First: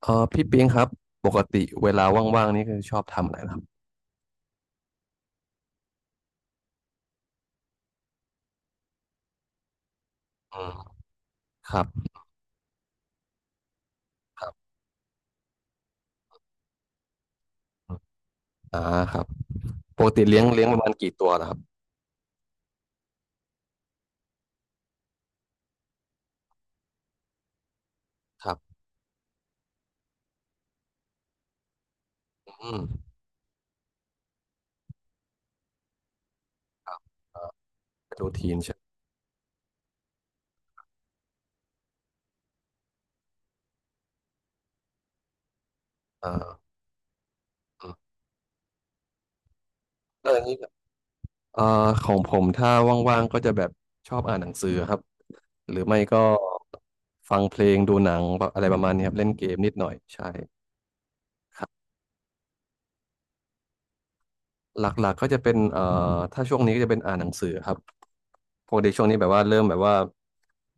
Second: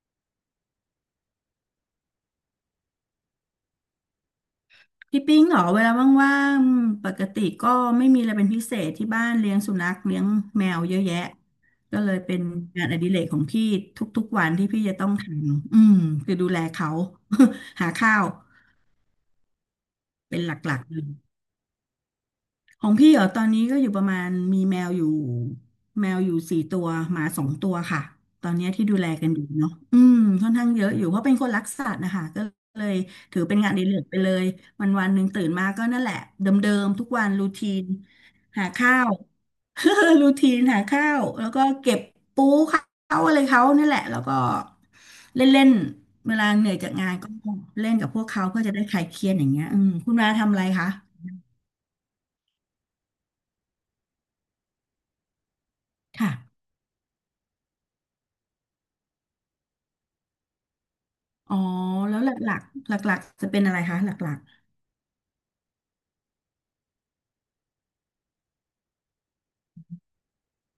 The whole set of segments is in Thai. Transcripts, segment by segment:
เออพี่ปิงครับปกติเวลาว่างๆนี่คือชอบทำอะไรนะครับพี่ปิ้งเหรอเวลาว่างๆปกติก็ไม่มีอะไรเป็นพิเศษที่บ้านเลี้ยงสุนัขเลี้ยงอืแมมวเยอะแยะครับก็เลยเป็นงานอดิเรกของพี่ทุกๆควัรันบที่พี่จะต้องทำคือดูแลเขา หาข้าวอ่าครับปกติเป็เลี้นยงหเลี้ยงปลัระกมาๆณเลย กี่ตัวนะครับของพี่เหรอตอนนี้ก็อยู่ประมาณมีแมวอยู่4ตัวหมา2 ตัวค่ะตคอรันเนี้ยบที่ดูแลกันอยู่เนาะค่อนข้างเยอะอยู่เพราะเป็นคนรักสัตว์นะคะก็อืมเลยถือเป็นงานอดิเรกไปเลยวันวันหนึ่งตื่นมาก็นั่นแหละเดิมๆทุกวันรูทีนเป็นรูทีนหาใช่ไหมข้าว รูทีนหาข้าวแล้วก็เก็บปูเขาอะไรเขานั่นแหละแล้วก็เล่นเล่นอเวลาเหนื่่าอยจากงานก็เล่อืมนกับพวกเขาเพื่อจะได้คลายเครียดอย่างเงี้ยคุณแล้มาวอย่างทำนี้อะไรคะเอ่อของผมถ้าว่างๆก็จะแบบชอบอ่านหนังสือครับหรือไม่ก็ค่ะ ฟังเพลงดูหนังแบบอะไรประมาณนี้ครับเล่นเกมนิดหน่อยใช่อ๋อครับแล้วหลักๆหลักๆจะเป็นอะไรคะหลักหลักๆก็จะเป็นถ้าช่วงนี้ก็จะเป็นอ่านหนังสือครับ ปกติช่วงนี้แบบว่า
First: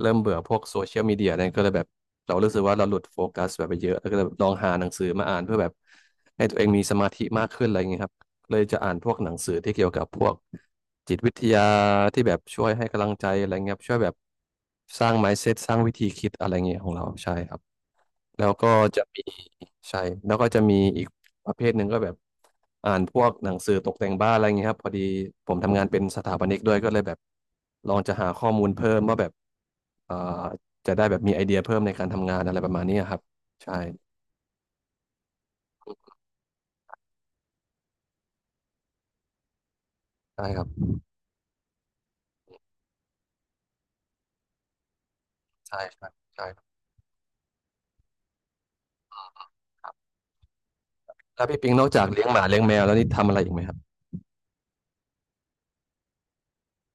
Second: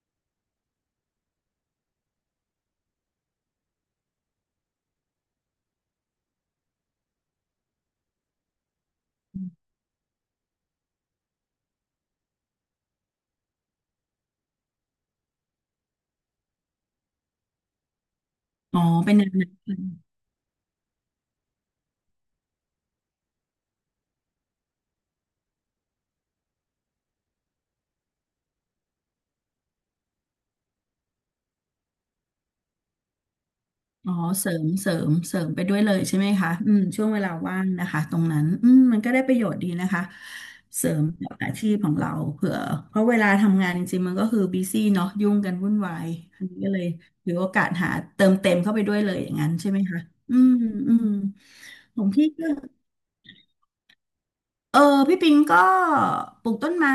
เริ่มเบื่อพวกโซเชียลมีเดียเนี่ยก็เลยแบบเรารู้สึกว่าเราหลุดโฟกัสแบบไปเยอะแล้วก็เลยลองหาหนังสือมาอ่านเพื่อแบบให้ตัวเองมีสมาธิมากขึ้นอะไรอย่างเงี้ยครับเลยจะอ่านพวกหนังสือที่เกี่ยวกับพวกจิตวิทยาที่แบบช่วยให้กำลังใจอะไรเงี้ยครับช่วยแบบสร้าง mindset สร้างวิธีคิดอะไรเงี้ยของเราใช่ครับ แล้วก็ๆอ๋อจะเป็นมีแนวนั้นใช่แล้วก็จะมีอีกประเภทหนึ่งก็แบบอ่านพวกหนังสือตกแต่งบ้านอะไรอย่างเงี้ยครับพอดีผมทำงานเป็นสถาปนิกด้วยก็เลยแบบลองจะหาข้อมูลเพิ่มว่าแบบเอ่อจะได้แบบมีไอเดียเพิ่มในการทำงานอะไรประมาณนี้ครับใช่อ๋อเสริมไปด้วยเลยใช่ไหมคะอืมช่วงเวลาว่างนะคะตรงนั้นมันก็ได้ประโยชน์ดีนะคะใช่ครับเสริมกับอาชีพของเราเผื่อเพราะเวลาทำงานจริงๆมันก็คือบีซี่เนาะยุ่งกันวุ่นใช่วาใช่ยอัใช่นนี้ครับก็เลยถือโอกาสหาเติมเต็มเข้าไปด้วยเลยอย่างนั้นใช่ไหมคะอืมอืมแล้วพี่ปิงนอกขจาอกงเลี้พี่ยงหมาก็ เลี้ยงแมวแล้วนี่ทำอะไรอีกไหมครับเออพี่ปิงก็ปลูกต้นไม้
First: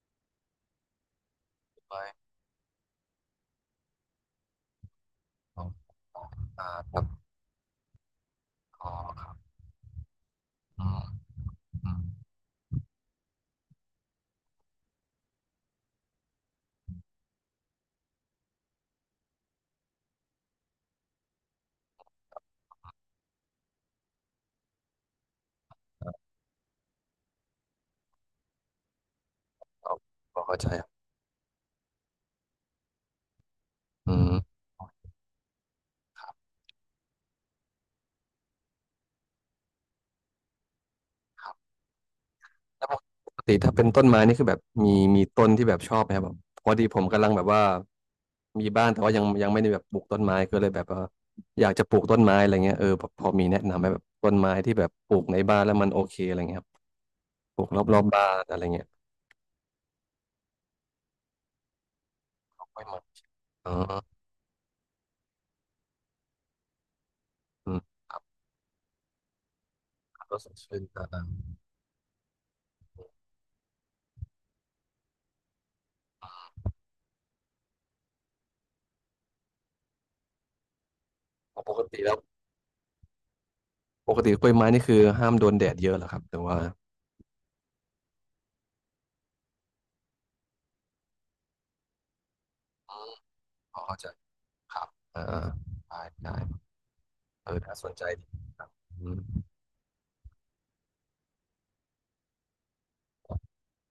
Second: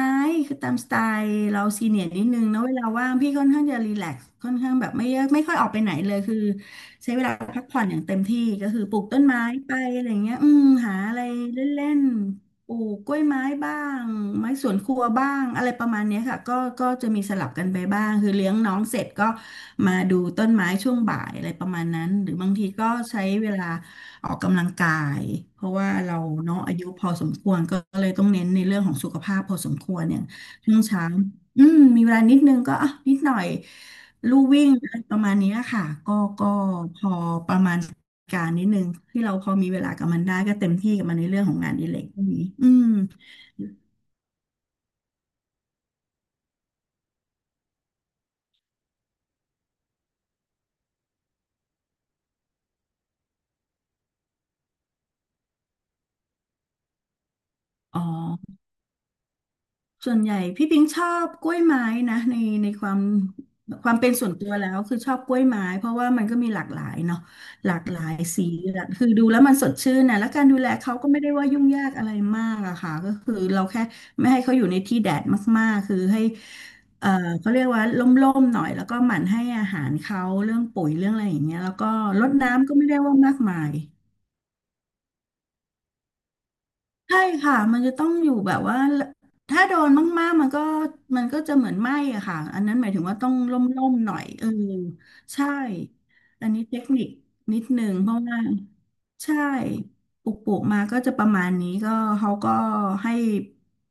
คือตามสไตล์เราซีเนีไม่ยร์นิดนึงนะเวลาว่างพี่ค่อนข้างจะรีแลกซ์ค่อนข้างแบบไม่เยอะไม่ค่อยอ๋อออกไปไหนเลยคือครับใช้เวลาพักผ่อนอย่างเต็มที่ก็คืออ๋ปลูกต้อนไม้ไปอะไรเงี้ยอืหามอะไรเล่อืนมๆปลูกกล้วยไม้บ้างไม้สวนครัวบ้างอะไรประมาณเนี้ยค่ะก็จะมีสลับกันไปบ้างคือเลี้ยงน้องเสร็จก็มาดูต้นไม้ช่วงบ่ายอะไรประมาณนั้นหรือบางทีก็ใช้เวลา ออกกำลังกายเพราะว่าเราเนาะอายุพอสมควรก็เลยต้องเน้นในเรื่องของสุขภาพพอสมคอ๋อวรเนี่ยเข้าใจช่วคงรับเช้ามีเวลานิดนึงก็อ่ะนิดหน่อยอืม ลู่วิ่งอะไรประมาณเนี้ยค่ะก็พอประมาณการนิดนึงที่เราพอมีเวลากับมันได้ก็เต็มที่กับมันในเรื่องของงานอดิเรกพวกนี้อืแล้มวปกติถ้าเป็นต้นไม้นี่คือแบบมีมีต้นที่แบบชอบไหมครับแบบพอดีผมกำลังแบบว่ามีบ้านแต่ว่ายังไม่ได้แบบปลูกต้นไม้ก็เลยแบบว่าอยากจะปลูกต้นไม้อะไรเงี้ยเออแบบพอมีแนะนำไหมแบบต้นไม้ที่แบบปลูกในบ้านแล้วมันโอเคอะไรเงี้ยครับปลูกรอบรอ๋อบบ้านอ อะไรเงี้ยส่วนใหญ่พี่ปิงชอบกล้วยไม้นะในกล้วคยวาไม้มอ๋อความเป็นส่วนตัวแล้วคือชอบกล้วยไม้เพราะว่ามันก็มีหลากหลายเนาะหอืลามกหลาคยรับสีหลากคือดูแล้วมันสดชื่นนะแล้วก็กาสรดดูแลชื่นเขาอ่าก็ดไม่ได้ว่ายุ่งยากอะไรมากอะค่ะก็คือเราแค่ไม่ให้เขาอยู่ในที่แดดมากๆคือให้เอ่อเขาเรียกว่าร่มๆหน่อยแล้วก็หมั่นให้อาหารเขาเรื่องปุ๋ยเรื่องอะไรอย่างำเงี้ยอ๋อแล้ปวกก็ติแล้วรดน้ำก็ไม่ได้ว่ามากมาย ปกติกล้วยไม้นี่คือห้ามโดนแดดเยอะเหรอครับแต่ว่าใช่ค่ะมันจะต้องอยู่แบบว่าถ้าโดนมากๆมันก็จะเหมือนไหม้อะค่ะอันนั้นหมายถึงว่าต้องรพอ่มเข้าๆใจหน่อยเออครับอ่ใช่าได้ได้อันนี้เทคนิคเออนิดน่านึสนงใจเพราะดีว่าครับอืม ใช่ปลูกมาก็จะประมาณนี้ก็เขาก็ให้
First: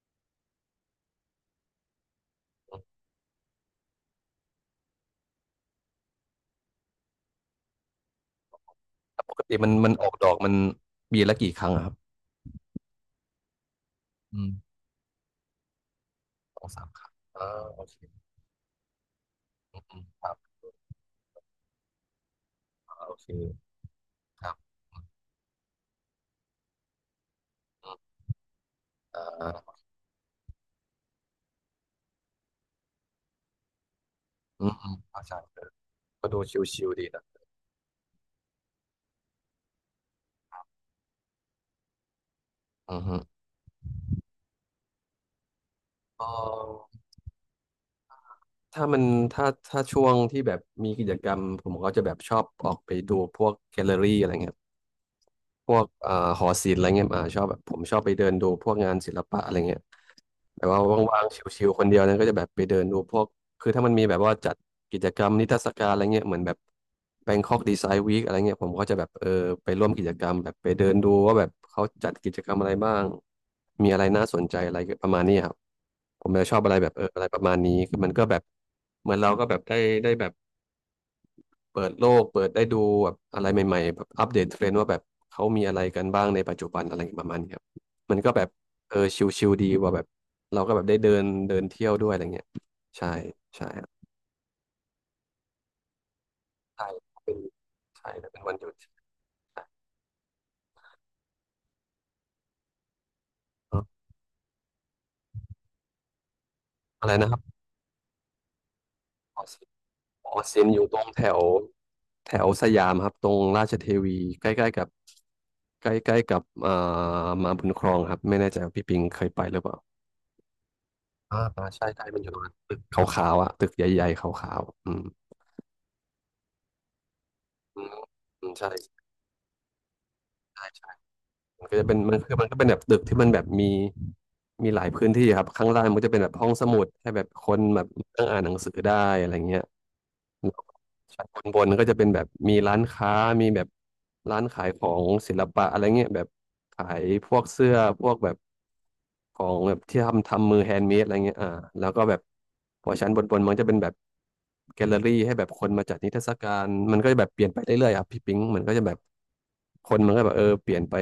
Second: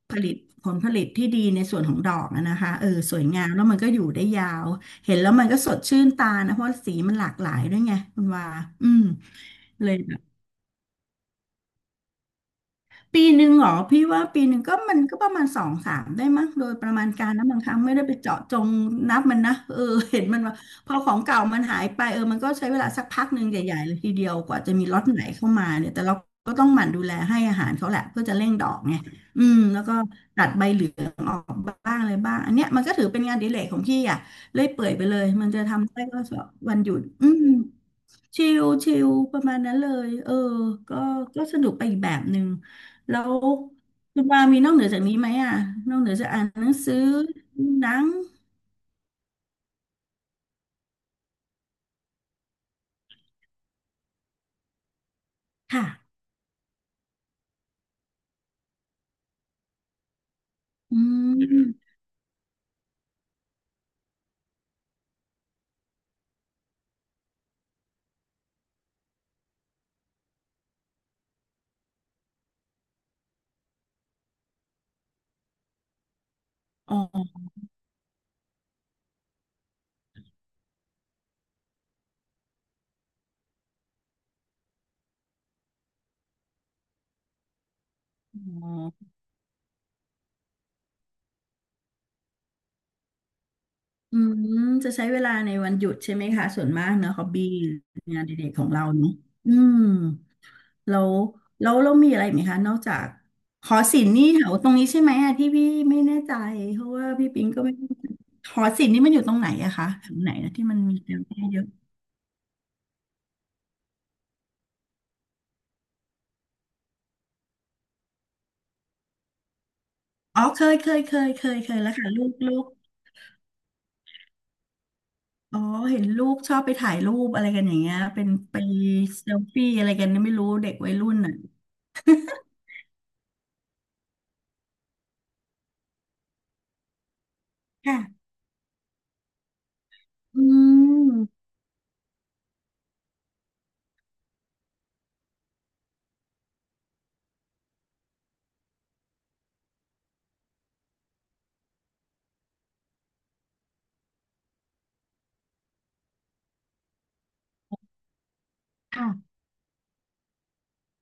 ผลิตผลผลิตที่ดีในส่วนของดอกนะนะคะเออสวยงามแล้วมันก็อยู่ได้ยาวเห็นแล้วมันก็สดชื่นตานะเพราะสีมันหลากหลายด้วยไงคุณว่าอืมปกติมันเลมันยออแบกบ ดอกมันปีละกี่ครั้งอะครับปีหนึ่งเหรอพี่ว่าอืปีมหนึ่งก็มันก็ประมาณสองสามได้มั้งสโดองยสาปมระคมารั้ณงการนะบางครั้งโอไม่เคได้ไปเจาะจงนับมันนะเออ อื มเห็คนรับมันว่าพอของเก่ามันหายไปเออมันก็ใช้เวลาสักโอพัเคกหนึ่งใหญ่ๆเลยทีเดียวคกรับว่าจะมีล็อตไหนเข้ามาเนี่ยแต่เราก็ต้องหมั่นดูแลให้อาหารอืเขาแหละมเพื่อจะเร่งดอกไงอ่อืมาแล้วก็ตัดใบเหลืองออกบ้างอะไรบ้างอันเนี้ยมันก็ถือเป็นงานอดิเรกของพี่อ่ะเลื่ออืยมเปื่อือยมไปเลเข้ายใจมันเลจะยทำได้ก็ก็ดูวันชิหวยุๆดดีนะอืม ชิลชิลประมาณนั้นเลย เออ ก็ก็สนุกไปอีกแบบหนึ่งอือฮึแล้วคุณปามีนอกเหนือจากนี้ไหมอ่ะนอกเหนือเอจากอ่านหนังสืออดูหนังถ้ามันถ้าถ้าช่วงที่แบบมีกิจกรรมผมก็จะแบบชอบออกไปดูพวกแกลเลอรี่อะไรเงี้ยพวค่ะกหอศิลป์อะไรเงี้ยชอบแบบผมชอบไปเดินดูพวกงานศิลปะอะไรเงี้ย แบบว่าอืว่างๆชิวๆ คมนเดียวนะก็จะแบบไปเดินดูพวกคือถ้ามันมีแบบว่าจัดกิจกรรมนิทรรศการอะไรเงี้ยเหมือนแบบ Bangkok Design Week อะไรเงี้ยผมก็จะแบบเออไปร่วมกิจกรรมแบบไปเดินดูว่าแบบเขาจัดกิจกรรมอะไรบ้างมีอะไรน่าสนใจอะไรประมาณนี้ครับผมจะชอบอะไรแบบอ๋เอออะไรปอ ระมาณนี้คือมันก็แบบเหมือนเราก็แบบได้ได้แบบ เปิดโลกเปิดได้ดูแบบอะไรใหม่ๆแบบอัปเดตเทรนด์ว่าแบบเขามีอะไรกันบ้างในปัจจุบันอะไรประมาณนี้ครับมันก็แบบอ๋เอออชิลๆดีว่าแบบเราก็แบบได้เดินเดินเที่ยวด้วยอะไรเงี้ยใช่ใช่ครับอืมจะใช้เวลาในวันหยุดใช่ไหมคะ ส่วนมาใช่กเนอะฮอบเป็นบี้ใช่งานแล้อวดิเป็นเรกวันขหอยุงดเราเนอะอืม แล้วแล้วเรามีอะไรอีกไหมคะนอกจากหอ่อศิอลป์นี่แถวตรงนี้ใช่ไหมอะที่พี่ไม่แน่ใจเพราะว่าอะไรพี่นะครับปิงก็ไม่แหอศิลป์นี่มันอยู่ตรองอไหนซินอะคะแถวไหอนอนะซิที่นมัอนยู่ตมีรงเยแถอะวเยอะแถวสยามครับตรงราชเทวีใกล้ๆกับใกล้ๆกับมาบุญครองครับไม่แน่ใจว่าพี่ปิงเคยไปหรือเปล่า อ๋อเคยเคยเคยอ่าเคยอ่าเคยใช่แล้วใช่ค่ะมันลูอยู่กตรงลูนั้นกตึกขาวๆอ่ะตึกใหญ่ๆขาวๆอืมอ๋อเห็นลูกชอบไปถ่ายรูปอะไรกันอย่าอืงมเงี้ยเป็นอืมไปใช่เซลฟี่อะไรกันไม่รู้ใช่เด็กใช่วัยรุ่นน่ะมันก็จะเป็นมันคือมันก็เป็นแบบตึกที่มันแบบมีมีหลายพื้นที่ครับข้างล่างมันก็จะเป็นแบบห้องสมุดให้แบบคนแบบค่ะนั่งอ่านหนังสือได้อะไรเงี้ยอืแล้วชั้นบมนบนก็จะเป็นแบบมีร้านค้ามีแบบร้านขายของศิลปะอะไรเงี้ยแบบขายพวกเสื้อพวกแบบ ของแบบที่ทำมือแฮนด์เมดอะไรเงี้ยแล้วก็แบบพอชั้นบนมันจะเป็นแบบแกลเลอรี่ให้แบบคนมาจัดนิทรรศการมันก็จะแบบเปลี่ยนไปเรื่อยๆอ่ะพี่ปิงมันก็จะแบบค่ะคนมันก็แบบเปลี่ยนไป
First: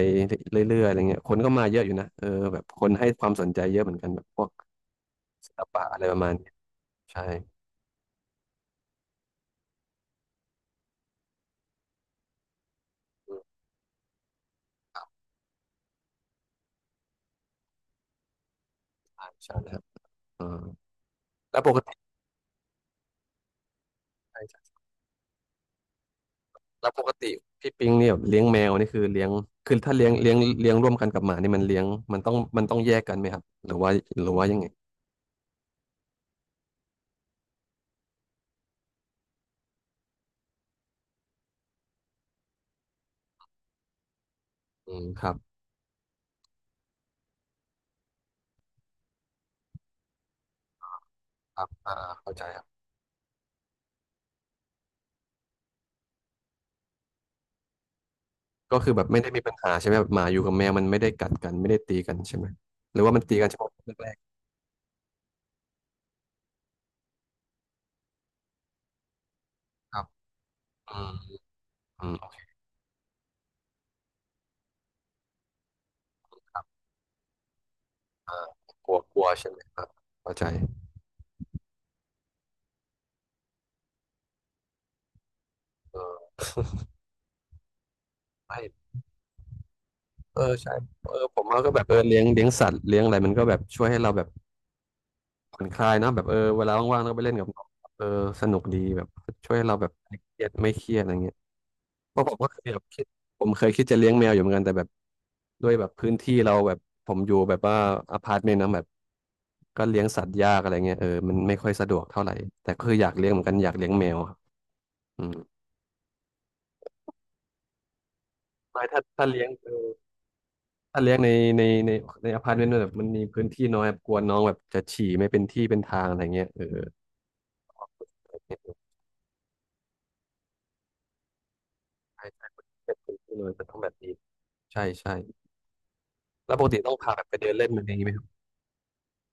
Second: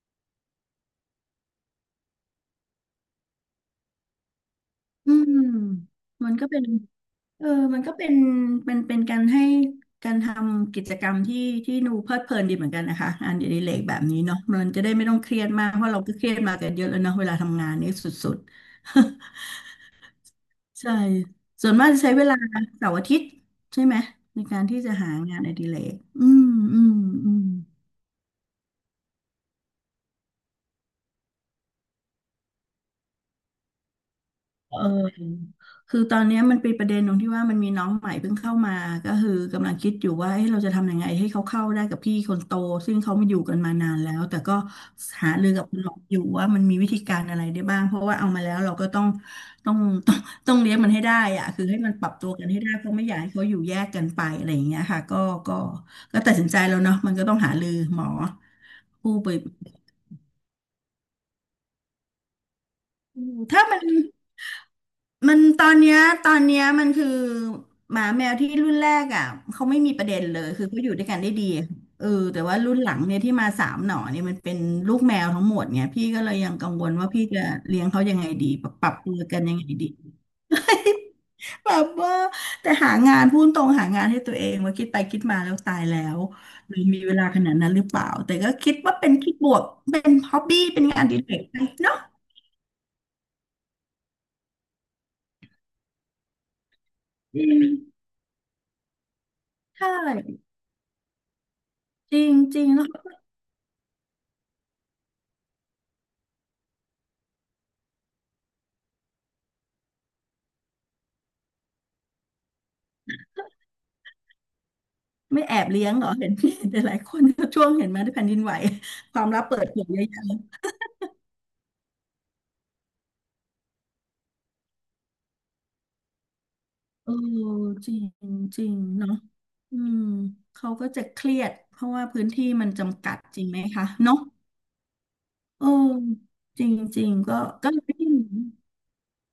เรื่อยๆอะไรเงี้ยคนก็มาเยอะอยู่นะเออแบบคนให้ความสนใจเยอะเหมือนกันแบบพวกอืมศิลปะอะไรประมัมาณนก็นี้เป็น ใช่เออมันก็เป็นเป็นการให้การทำกิจกรรมที่ที่ดูเพลิดเพลินดีเหมือนกันนะคะงาอืนอดิมเรกแบบนี้เนาะมันจะได้ไม่ต้องเครียดมากเพราะเราก็เครียดมากันเยอะแล้วเนาะเวลาทำงานนี่สุดๆ ใช่ใช่นะครับอ่า ใช่ แล้วส่ปวนกมากจะติใช้เวลาเสาร์อาทิตย์ใช่ไหมในใช่การใช่ที่จะหางานอดิเรกอืมอืแล้วมปกอืติม พี่ปิงเนี่ยแบบเลี้ยงแมวนี่คือเลี้ยงคือถ้าเลี้ยงร่วมกันกับหมานี่มันเลี้ยงมันต้องแยกกันไหมครับหรือว่าหรือว่ายังไง เออคือตอนเนี้ยมันเป็นประเด็นตรงที่ว่ามันมีน้องใหม่เพิ่งเข้ามาก็คือกำลังคิดอยู่ว่าเอ้ยเราจะทำยังไงให้เขาเข้าได้กับพี่คนโตซึ่งเขาไม่อยู่กันมานานแล้วแต่ก็อืมคหารับรือกับคุณหมออยู่ว่ามันมีวิธีการอะไรได้บ้างเพราะว่าเอามาแล้วเราก็ต้องต้องต้องต้องเลี้ยงมันให้ได้อะคคืรัอบให้มันปรับตัวเข้าใจกันคให้รัได้บเพราะไม่อยากให้เขาอยู่แยกกันไปอะไรอย่างเงี้ยค่ะก็ก็ก็ตัดสินใจแล้วเนาะมันก็ต้องหารือหมอก็คือแบบผู้ไม่ได้ไปมีปัญหาใช่ไหมแบบหมาอยู่กับแมวมันไม่ได้กัดกันไม่ได้ตีกันใช่ไหมหรือว่ามันตีกันเฉถ้าพาะมัน แรกมันตอนเนี้ยตอนเนี้ยมันคือหมาแมวที่รุ่นแรกอ่ะเขาไม่ๆมีคปรับระเด็นเลยคือเขาอยู่อืด้วยมกันได้ดีเออือมโอแต่เคว่ารุ่นหลังเนี่ยที่มาสามหน่อเนี่ยมันเป็นลูกแมวทั้งหมดเนี่ยพี่ก็เลยยัคงรักังบวลว่าพี่จะเลี้ยงเขายังไงอ่าดีปรับปกรัลับวตักวลัวกันใช่ยัไหงมไงครัดีบเข้าใจแบบว่าแต่หางานพูดตรงหางานให้ตัวเองว่าคิดไปคิดมาแล้วตายเอแล้วอเรอมีเวลาขนาดนั้นหรือเปล่าแต่ก็คิดใช่ว่าเป็นคิดบวกเป็นฮ็อเอบอบี้ใช่เป็นงานอเอดีอเล็ผกมไปว่าก็แบบเนาะเลี้ยงเลี้ยงสัตว์เลี้ยงอะไรมันก็แบบช่วยให้เราแบบผ่อนคลายนะแบบเวลาว่างๆเราก็ไปเล่นอืกับน้องเอมอสนุกดีแบบช่วยให้เราแบใช่บไม่เครียดอะไรเงี้ยจเพริราะผงมก็จเคริยง แบบคิดผมเคยคิดจะเลี้ยงแมวอยู่เหมือนกันแต่แบบ ด้วยแบบพื้นที่เราแบบผมอยู่แบบว่าอพาร์ตเมนต์นะแบบก็เลี้ยงสัตว์ยากอะไรเงี้ยมันไม่ค่อยสะดวกเท่าไหร่แต่คืออยากเลี้ยงเหมือนกันอยากเลี้ยงแมวครับอืมไม่แอบเลี้ยงเหรอเห็นพี่หลายๆคนช่วงเห็นไหมาที่แผ่นดินไหวไม่ถ้าความลัเลี้บยงเปิดเผยเยอะแยะเลยถ้าเลี้ยงในในในในอพาร์ตเมนต์แบบมันมีพื้นที่น้อยแบบกลัวน้องแบบจะฉี่ไม่เป็นที่เป็นทางอะไรเงี้ยเออเออจริงจริใงเนาะอืมเขาก็จะเครียดเพราะว่าพื้ช่นที่ใช่มันเป็นจำกัพื้ดนที่จริน้งอยไหมมันต้องคะแบบนี้เนาะใช่ใช่เออแล้วจปกริงติต้องจริพางแบบไปก็เดินเล่ก็นเลอะไรอย่างย งี้ไหมครับ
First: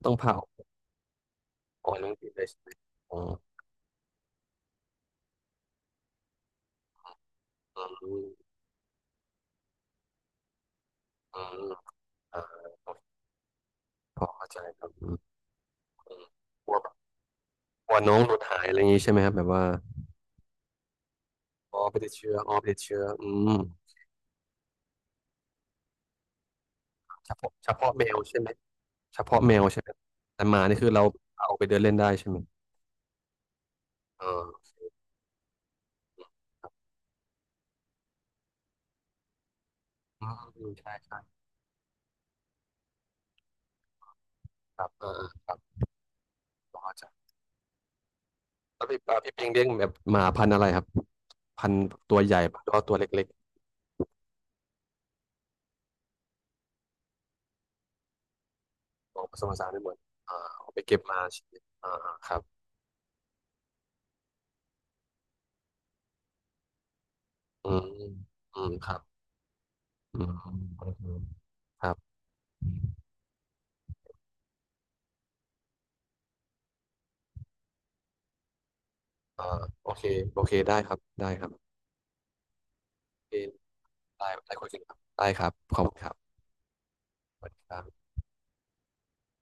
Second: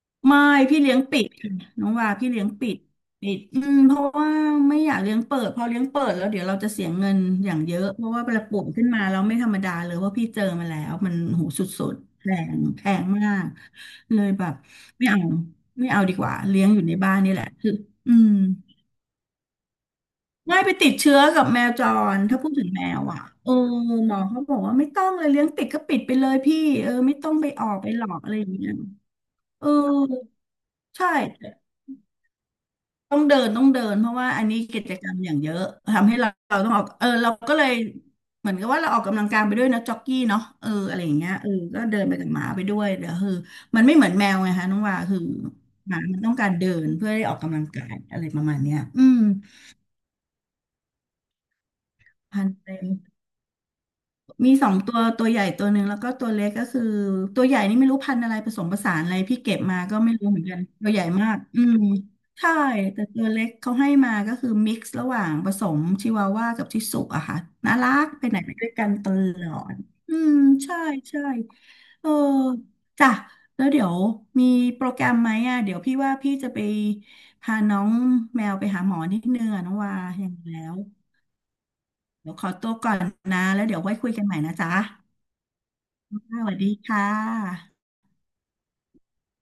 ต้องพาไม่ออกพี่เลี้ยงปิดค่ะอน้อองกกำว่าลังกาพี่ยเลเลี้ยยงใช่ไหปิมดอ๋อปิดอืมเพราะว่าไม่อยากเลี้ยงเปิดพอเลี้ยงเปิดแล้วเดี๋ยวเราจะเสียเงินอย่างเยออะเพืราะว่ามเวลาป่วยขึ้นมาเราไม่ธรรมดาเลยว่าะพี่เจอมาแล้วมันอืหูสมุดๆแพงอ่าแพงมากเลพอยแบเข้าบใจครับไม่อืมเอาไม่เอาอืดีม กว่าเลี้ยงอยู่ในบ้านนี่แหละคือกลัวอืน้องหมลุดหายอะไรอย่างนี้ใช่ไหมครับแบบว่าไม่ยไปติดเชื้อกับแมวอ๋อจไปติดรเชื้อถ้าพูอ๋ดอถึไปงติดแมเชื้อวอ่ะอืเอมอหมอเขาบอกว่าไม่ต้องเลยเลี้ยงปิดก็ปิดไปเลยพี่เออไม่ต้เฉองไปพาะออเฉกไปพาะหลแมอวกอะไรใช่อไหมย่างเงี้ยเฉพาะแมวเออใช่ไหมแต่หมานี่คือเราใช่ เอาไปเดินเล่นได้ใช่ไหมต้องเดินเพราะเอว่าอันนี้อกิจกรรมอย่างเยอะทำให้เราต้องออกเออเราก็เลยเหมือนกับว่าเราออกกำลังกายไปด้วยนะจ็อกกี้อืมเนาะเออใช่อะไรอย่าใช่งเงี้ยเออก็เดินไปกับหมาไปด้วยเดี๋ยวคือมันไม่เหมือนแมวไงคะน้คองรับว่าเออคือเออครับหมามันต้องการเดิพอนเข้าใจเพื่อได้ออกกำลังกายอะไรประมาณเนี้ยแล้วพี่อืปามพี่ปิงเลี้ยงแบบหมาพันธุ์อะไรครับพันธุ์ตัวใหญ่พันปะหรือเต็ว่าม ตัวเล็กมีสองตัวตัวใหญ่ตัวหนึ่งแล้วก็ตัวเล็กก็คือตัวใหญ่นี่ไม่รู้พันธุ์อะไรผสมผสานอะๆขไรองผพี่สมผเก็บสานมาไม่เหมือก็นไม่รู้เหมือนอ่ากันเอาไปตัวเก็ใหบญ่มามากใช่ไหมอืมอ่าครับใช่แต่ตัวเล็กเขาให้มาก็คือมิกซ์ระหว่างผสมชิวาว่ากับชิสุอะค่ะอืน่ามรักไปไหนไปอืด้วมยกัคนรับตลอดอือืมมอืใช่มอืใช่มครับเออจ้ะแล้วเดี๋ยวมีโปรแกรมไหมอ่ะเดี๋ยวพี่ว่าพี่จะไปพาน้องแมวไปหาหมอนิดนึอ่างอะน้องโอวาเคอย่างโอเคแล้วได้ครับได้ครับโเดี๋ยวขอตัวก่อนอเค นะแล้วเดี๋ยวไว้คุยกันได้ใหม่นะได้คุยจ๊ะ กันครับได้ครับ ขอบคุณครับสวัสดีค่สวัสดีครับะ